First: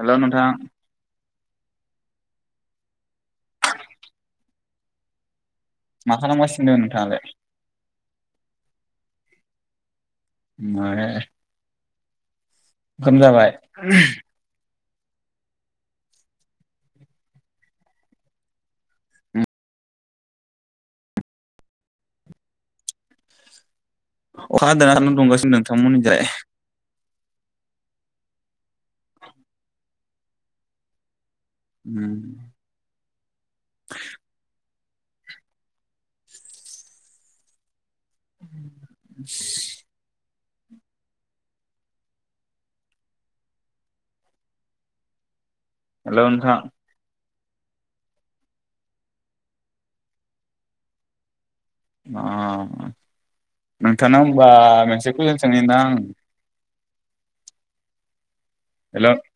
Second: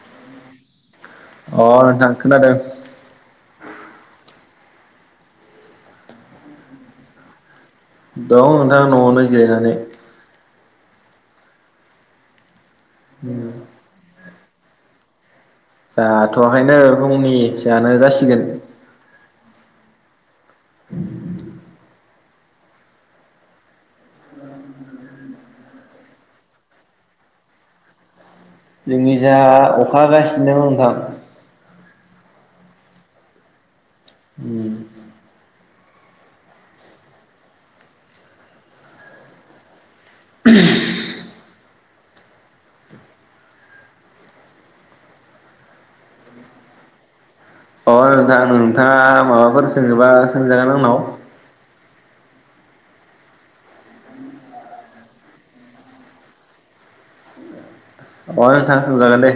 Hello नोंथां। अ नोंथां खोनादों। मा खालामगासिनो नोंथाङालाय? दं नोंथां न'आवनो जिरायनानै। मानो? ओंखाम जाबाय? जाथ'आखैयनो फुंनि जानो जासिगोन। उ [inaudible] अखा हादोंना सान्दुं दुंगासिनो नोंथांमोन जाय जोंनि जा अखा गासिनो दों नोंथां [inaudible] [inaudible] [inaudible] [inaudible] हेलौ नोंथां अ नोंथां नोंथाङा माबाफोर सोंङोबा सोंजागोन आंनाव आ नोंथांनाव होनबा मोनसे कुयनस सोंनि नोंथां अ नोंथां हेलौ सोंजागोन दे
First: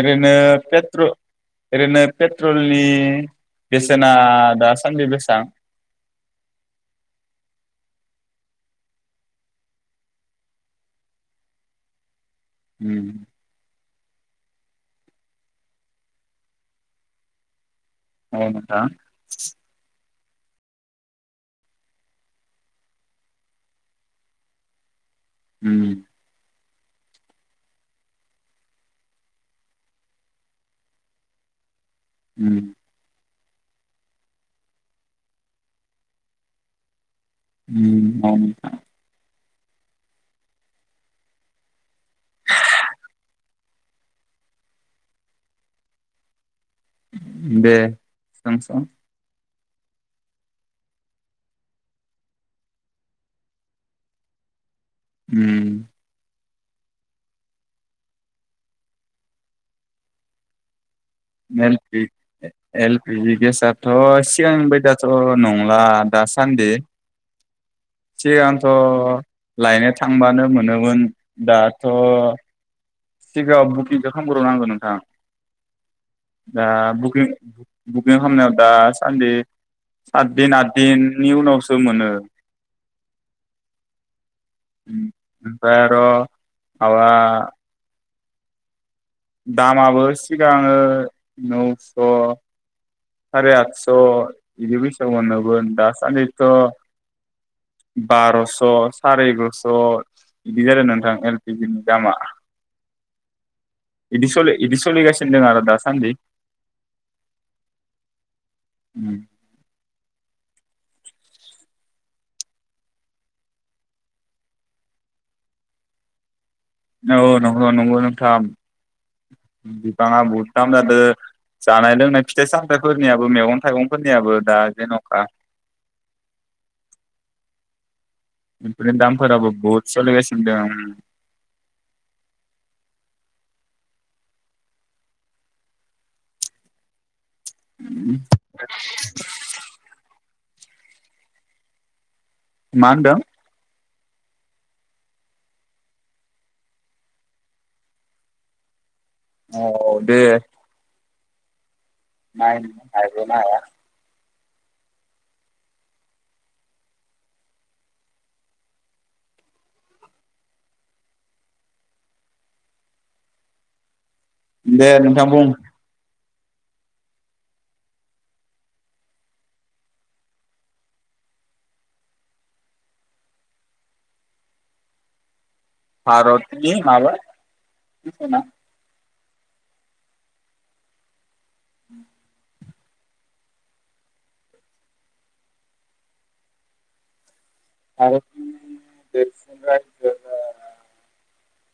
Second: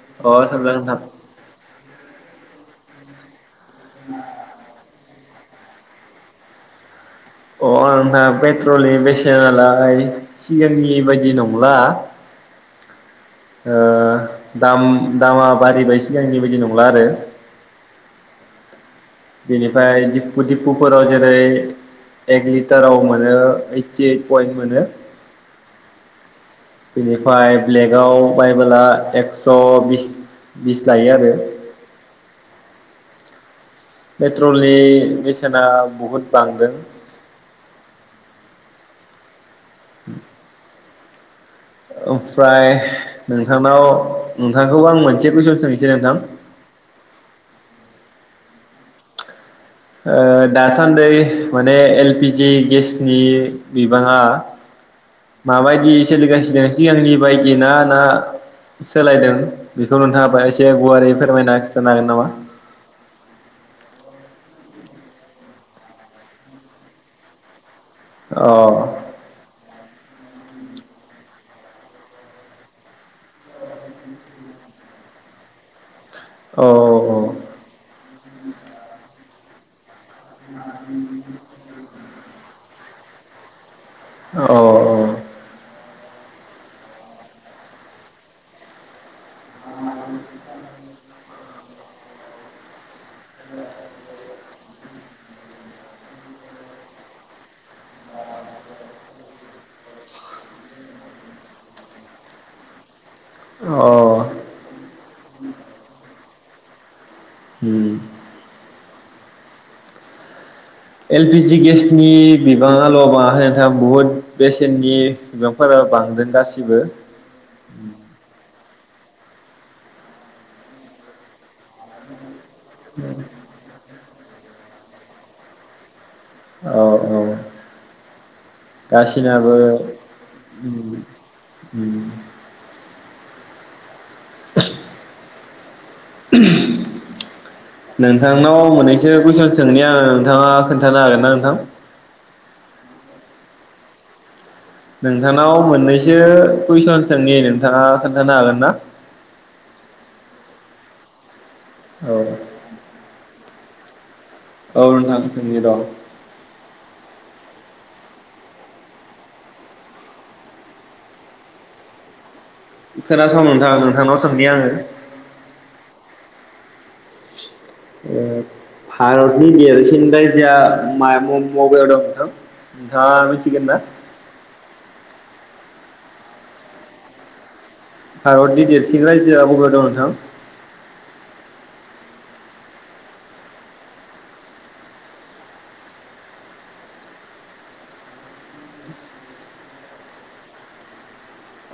ओरैनो अ सोंजागोन नोंथां पेट्र'ओरैनो पे ट्रलनि बेसेना दासान्दि बेसां अ नोथांआ पेट्रलनि बेसे नालाय सिगांनि बायदि नंला अम ओ दाम दामा बारि बाय सिगां बेबायदि नंला आरो। औ नोंथां बिनिफ्राय दि फुफोराव जेरै एक लिटाराव मोनो ओइटि ओइट पइन्ट मोनो अम बेनिफ्राय ब्लेकआव बायबोला एक स' बिस-बिस लायो आरो। अम पेट्रलनि बेसेना बहुद बांदों अम [inaudible] ओमफ्राय नोंथांनाव नोंथांखौ आं मोनसे कुयसन सोंनोसै नोंथां दे सोंसन ओ दासान्दै माने एल पि जि गेसनि बिबाङा माबायदियै सोलिगा सिगांनि बायदि ना-ना सोलायदों बेखौ नोंथाङा बाय एसे गुवारै फोरमायना एल खिन्थानो पि हागोन नामा? एल पि जि गेसथ' सिगां बाय दि थ' नंला दा सान्दि अ सिगांथ' लायनो थांबानो मो नोमोन दाथ' सिगाङाव बुकिंखो खामग्रो नांगौ नोंथां । औ दा बुकिं-बुकिं खामनायाव दा सान्दि सातदिन आत दिननि उनावसो मोनो। औ औ ओमफ्राय [unintelligible] दामाबो सिगांङो नौस' सारि आथस' बिदि [unintelligible] दासान्दिथ' बार'स' साराय एगारस' बिदि जादों नोंथां एलपिजि नि दामा औ औ इदिसलि इदिस'लि गासिनो दों आरो दासान्दि होम । [inaudible] एलपिजि गेसनि बिबाङाल' बाङाखै नोंथां बुहुद बेसेननि बिबांफोरा बांदों गासिबो औ औ नंगौ नंगौ नोंथां । [unintelligible] बुहुद दाम जादों जानाय लोंनाय फिथाइ सामथायफोरनियाबो मैगं थाइगं फोरनियाबो दा जेन'खा औ औ । बेफोरनि दामफोराबो गासिनाबो बहुद सोलिगासिनो उम दं उम । [unintelligible] नोंथांनाव मोननैसो कुइसन सोंनि आं नोंथाङा खोन्थानो हागोन ना नोंथां? मा होनदों? नोंथांनाव मोननैसो कुइसन सोंनि नोंथाङा खोन्थानो हागोन ना? औ दे । औ नायनि‌ हायोना‌ हाया । औ नोंथां सोंनि र' खोनासं नोंथाङा नोंथांनाव सोंनि आङो दे नोंथां बुं । ओ भारतनि देरसिन रायजोआ मा बब बेयाव दं नोंथां नोंथाङा मिथिगोन ना? भारतनि मामोन? भारतनि देरसिन सिन‌ रायजोआ बबेयाव दं नोंथां? [inaudible] आरो [unintelligible]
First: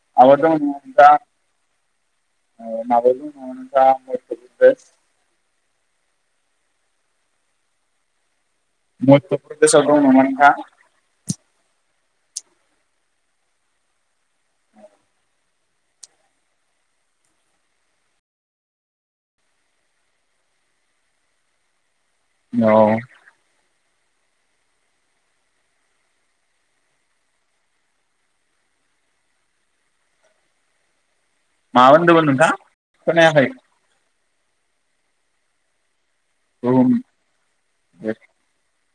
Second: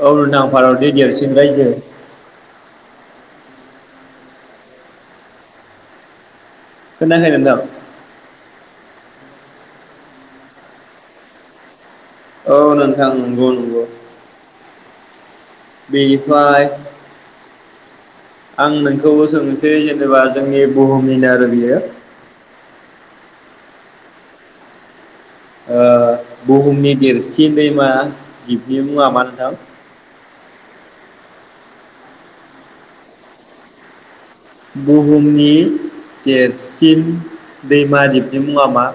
औ [unintelligible] भारतनि देरसिन रायजो [unintelligible] खोनायाखै नोंथां । मध्य [inaudible] प्रदेशाव [inaudible] दं नामा नोंथां । औ नोंथां नंगौ नंगौ । बेनिफ्राय आं नोंखौबो सोंनोसै जेनेबा जोंनि बुहुमनिनो आरो बियो औ । ओ बुहुमनि देरसिन दैमा दिबनि मुङा मा नोंथां? मा होनदोमोन नोंथां खोनायाखै? बुहुमनि बुहुम देरसिन दैमा दिबनि मुङा मा?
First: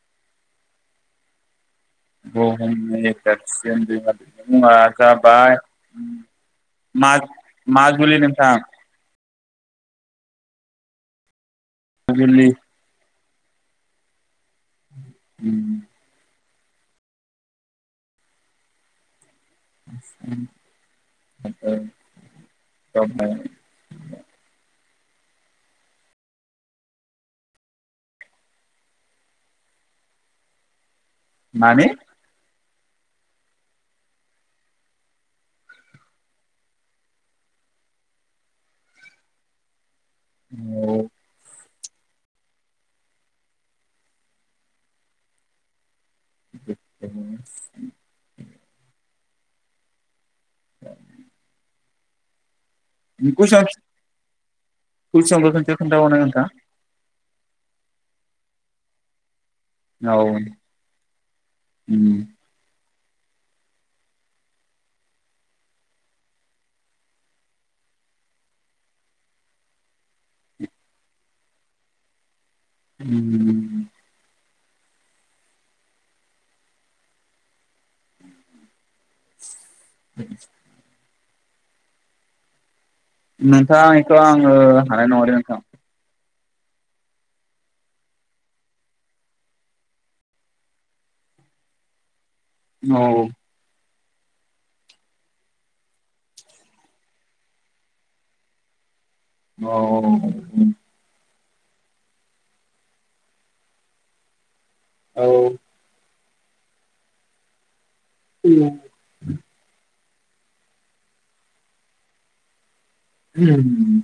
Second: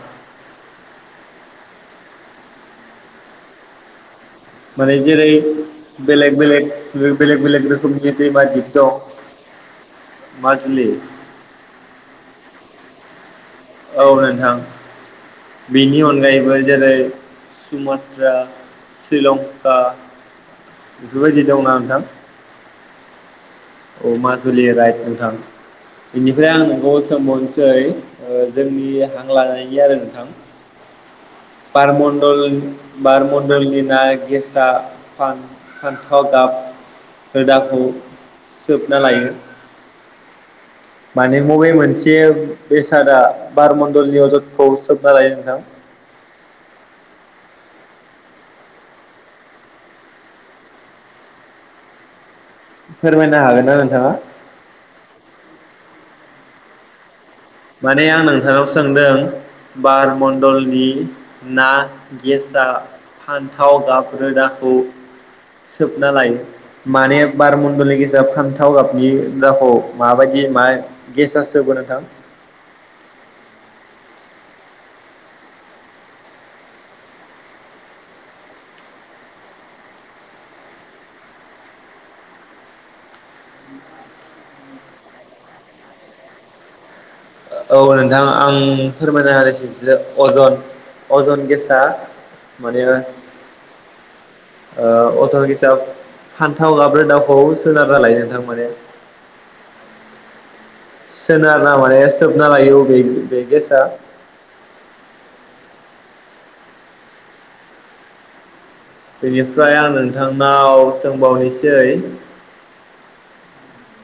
[unintelligible] माने जाबाय जेरै- बेलेग बेलेग माग बेलेग बेलेग रोखोमनि माजुलि दैमा नोंथां दिप दं माजुलि माजुलि औ नोंथां बिनि अनगायैबो जेरै सुमत्रा शिलं बा बेफोरबायदि दंना नोंथां [unintelligible] औ माजुलि राइट नोंथां बेनिफ्राय आं नोंखौ सोंबावनोसै जोंनि हां लानायनि आरो नोंथां माने बारमण्डल बार मनण्डलनिना गेसा फान फान्थाव गाब होदाखौ सोबना लायो। माने मबे मोन से बेसादा बारमण्डलनि अजदखौ सोबना लायो नोंथां? [unintelligible] [inaudible] फोरमायनो कुइसन हागोन ना नोंथाङा? खोनथाबावनांगोनदा माने आं नोंथांनाव सोंदों औ बारमण्डलनि ना गेसआ फान्थाव गाब रोदाखौ सोबना लायो माने बार मण्डलनि गेसा फान्थाव गाबनि रोदाखौ माबायदि मा गेसा सोबो नोंथां? उम [inaudible] नोंथाङा इखो आङो हानाय नङालै नोंथां। औ नोंथां आं फोरमायना होनोसै अजन अजन गेसआ माने ओ औ ओ अथल किसाब फान्थाव गाब रोदाखौ सोनारना लायो नोंथां माने। अ ओम सोनारना लाया सोबना लायो अ बे बे गेसा औ उम बिनिफ्राय आं नों थांनाव सोंबावनिसै होम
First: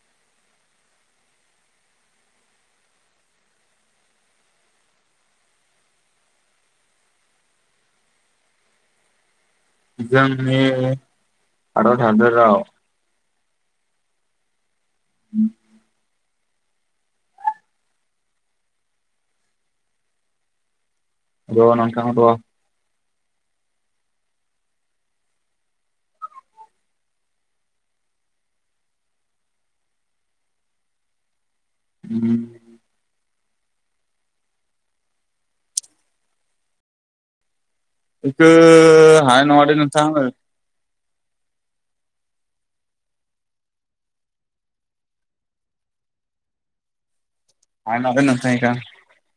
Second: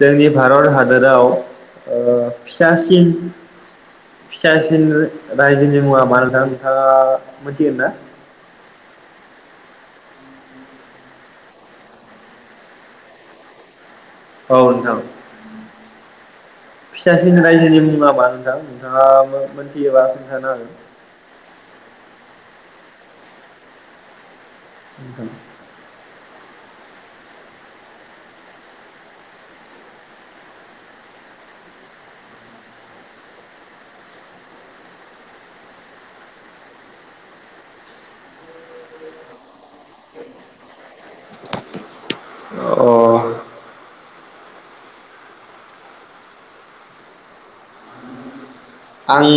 जोंनि भारत हादोराव ओ फिसासिन फिसासिन रायजोनि मुङा मा नोंथां नोंथाङा मोनथिगोन ना? जोंनि भारत हादराव औ नोंथां [unintelligible] फिसासिन रायजोनि मुङा मा नोंथां नोंथाङा मो-मोनथियोबा खोनथानो हागोन। र' नोंथां र' [inaudible] [unintelligible] इखो‌ हानाय नङा‌ दे नोंथां [unintelligible] [unintelligible] [unintelligible] आं।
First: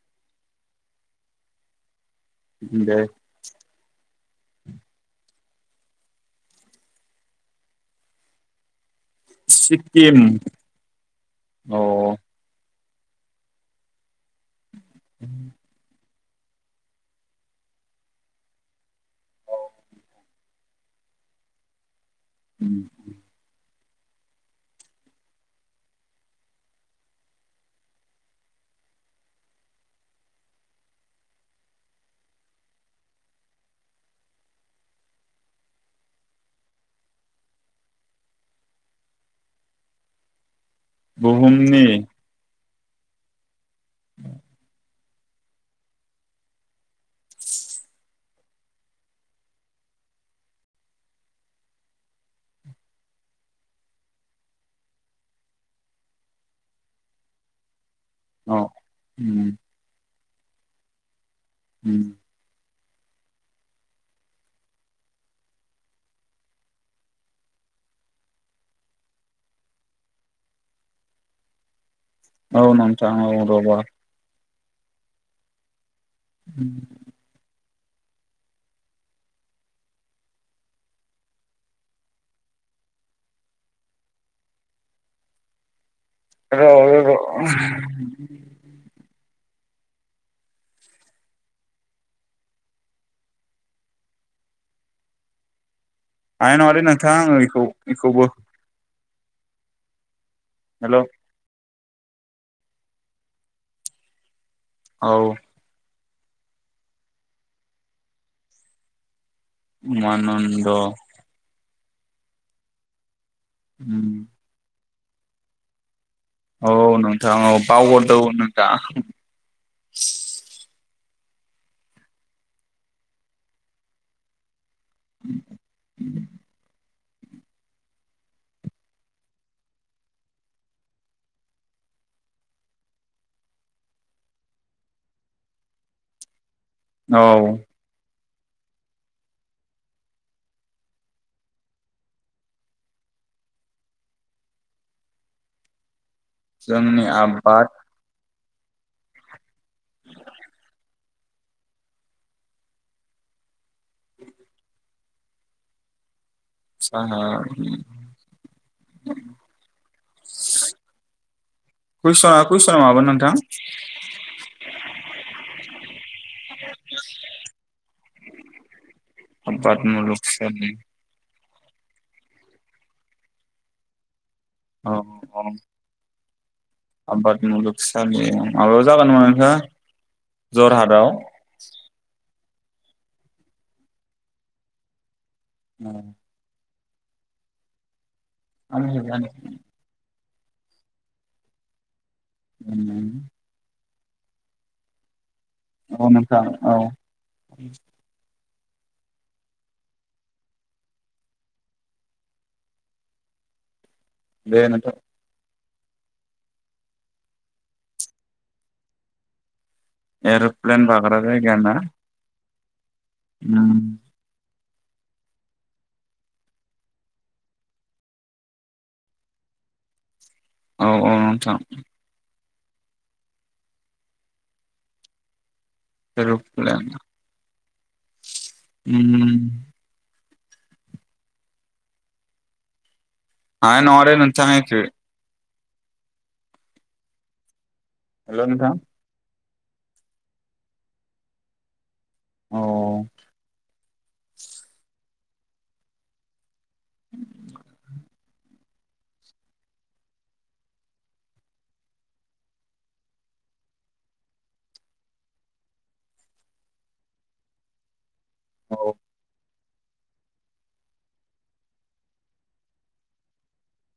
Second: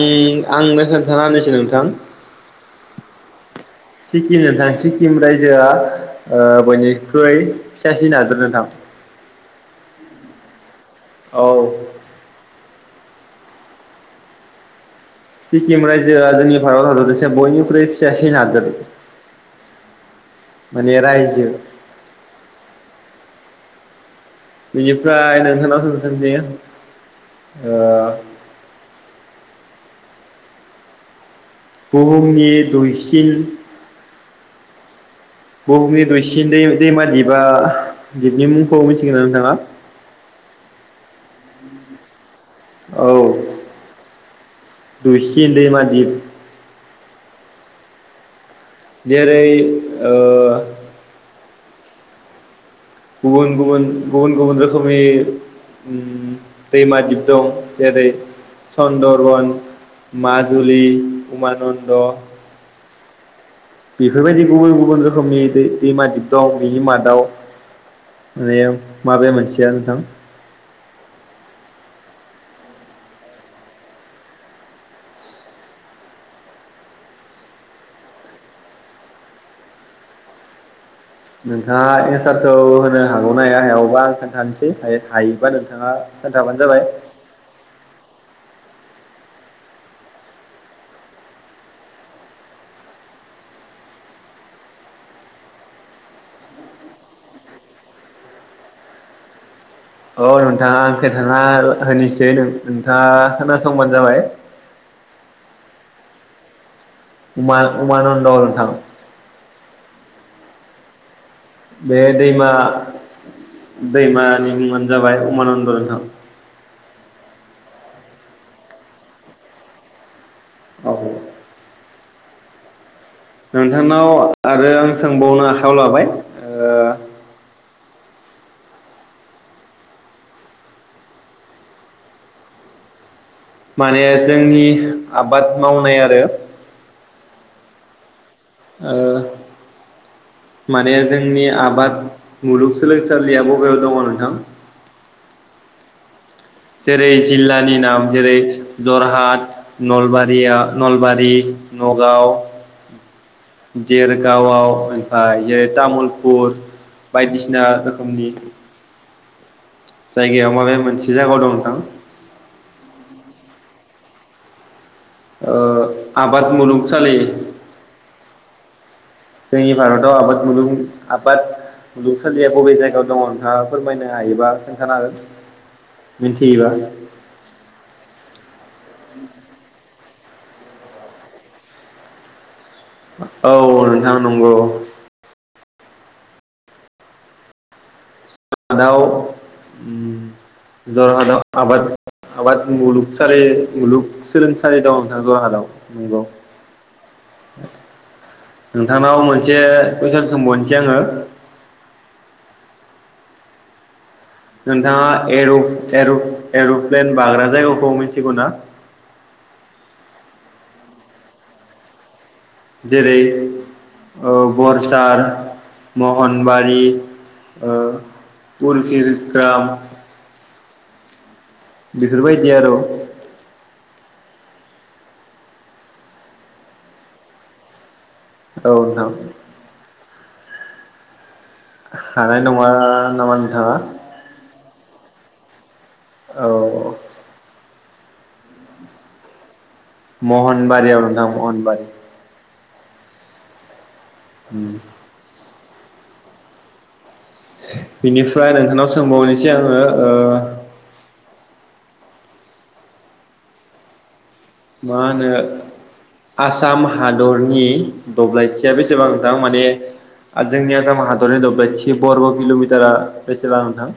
आंनो खोन्थाना होनिसै नोंथां‌ । दे। सिक्किम नोंथां सिक्किम रायजोआ ओ बयनिख्रुइ फिसासिन हादोर नोंथां । सिक्किम। औ। अ सिक्किम रायजोआ जोंनि भारत हादरनि [unintelligible] बयनिख्रुइ फिसासिन हादोर । मानि रायजो। उं बिनिफ्राय नोंथानाव सों सां दे ओ बुहुमनि दुइसिन। बुहुमनि दुइसिन दै-दैमा दिपआ दिपनि मुंखौ मिथिगौ ना नोंथाङा? बुहुमनि औ। [unintelligible] दुइसिन दैमा‌ दीप‌। जेरै ओ गुबुन गुबुन गुबुन गुबुन रोखोमनि उम दैमा दिप दं । जेरै अ उम सन्दरबन। माजुलि। उमानन्द। उम बेफोरबायदि गुबुन गुबुन रोखोमनि दै दैमा दिप दं बिनि मादाव माने माबे मोनसेया नोंथां? औ नोथां औ [unintelligible] [inaudible] नोंथाङा एन्सारखौ होनो हागौना हाया हायावबा आं खोन्थानोसै हायो‌ हायोबा नोंथाङा खोन्थाबानो र जाबाय र' [inaudible] हानाय नङालै नोंथां आङो इखौ इखौबो। औ नोंथां आं हेल' खोन्थाना होनिसै नों-नोंथाङा खोनासंबानो जाबाय। औ। उमा-उमानन्द नोंथां । उमानन्द। बे दैमा उम दैमानि मुङा नो जाबाय उमानन्द नोंथां। औ नोंथां औ बावगरदो औ [unintelligible] औ। नोंथांनाव आरो सोंबावनो आखायाव लाबाय ओ माने जोंनि आबाद मावनाय आरो ओव ओ माने जोंनि आबाद मुलुगसोलों सालिया बबेयाव दंङ नोंथां? जेरै जोंनि आबाद जिल्लानि नाम जेरै जरहाट नलबारिया नलबा रि नगाव, देरगावआव ओमफाय जेरै तामुल पुर साहा बायदिसिना रोखोमनि जायगायाव माबे मोनसे जायगायाव दं नोंथां? कुइसना कुइसना मामोन नोंथां [inaudible] ओ आबाद मुलुग सालि जोंनि आबाद भारताव मुलुग आबाद मुलुग सोलों आ बाद मुलुगसालिया बबे जायगायाव दंङ नोंथांङा फोरमायनो हायोबा खोन्थाना औ हो औ मिनथ आबाद मुलुगसालि माबायाव जागोन नामा नोंथां जरहाटआव ओ औ नोंथां नंगौ। ओ दाव ओम जरहादाव आबाद आबाद मुलुग सालि मुलुग सोलोंसालि दं नोंथां। जरहाटाव औ नंगौ नोंथां औ नोंथांनाव मोनसे कुइसन सोंबावनोसै आंङो। बे नोंथां नोंथांङा एरुप एरप-एरु'प्लेन बाग्रा जायगाखौ मिथिगौ ना? एर'प्लेन बाग्रा जायगाया ना? जेरै उम ओ बरसार, महनबारि ओ उर्किजुकाम औ औ नोंथां। दि आरौ एरु'फ्लेन औ नोंथां। हानाय नंङा हानाय नंङा दै नोंथां एखौ औ। हेलौ नोंथां। महनबारियाव नोंथां महनबारि। औ। उम। [inaudible] बिनिफ्राय नोंथांनाव सोंबावनोसै आङो ओ मा होनो आसाम हादरनि दब्लायथिया औ बेसेबां नोंथां माने आरो जोंनि आसामा हादरनि दब्लायथि बरग' किल'मिटारा बेसेबां नोंथां?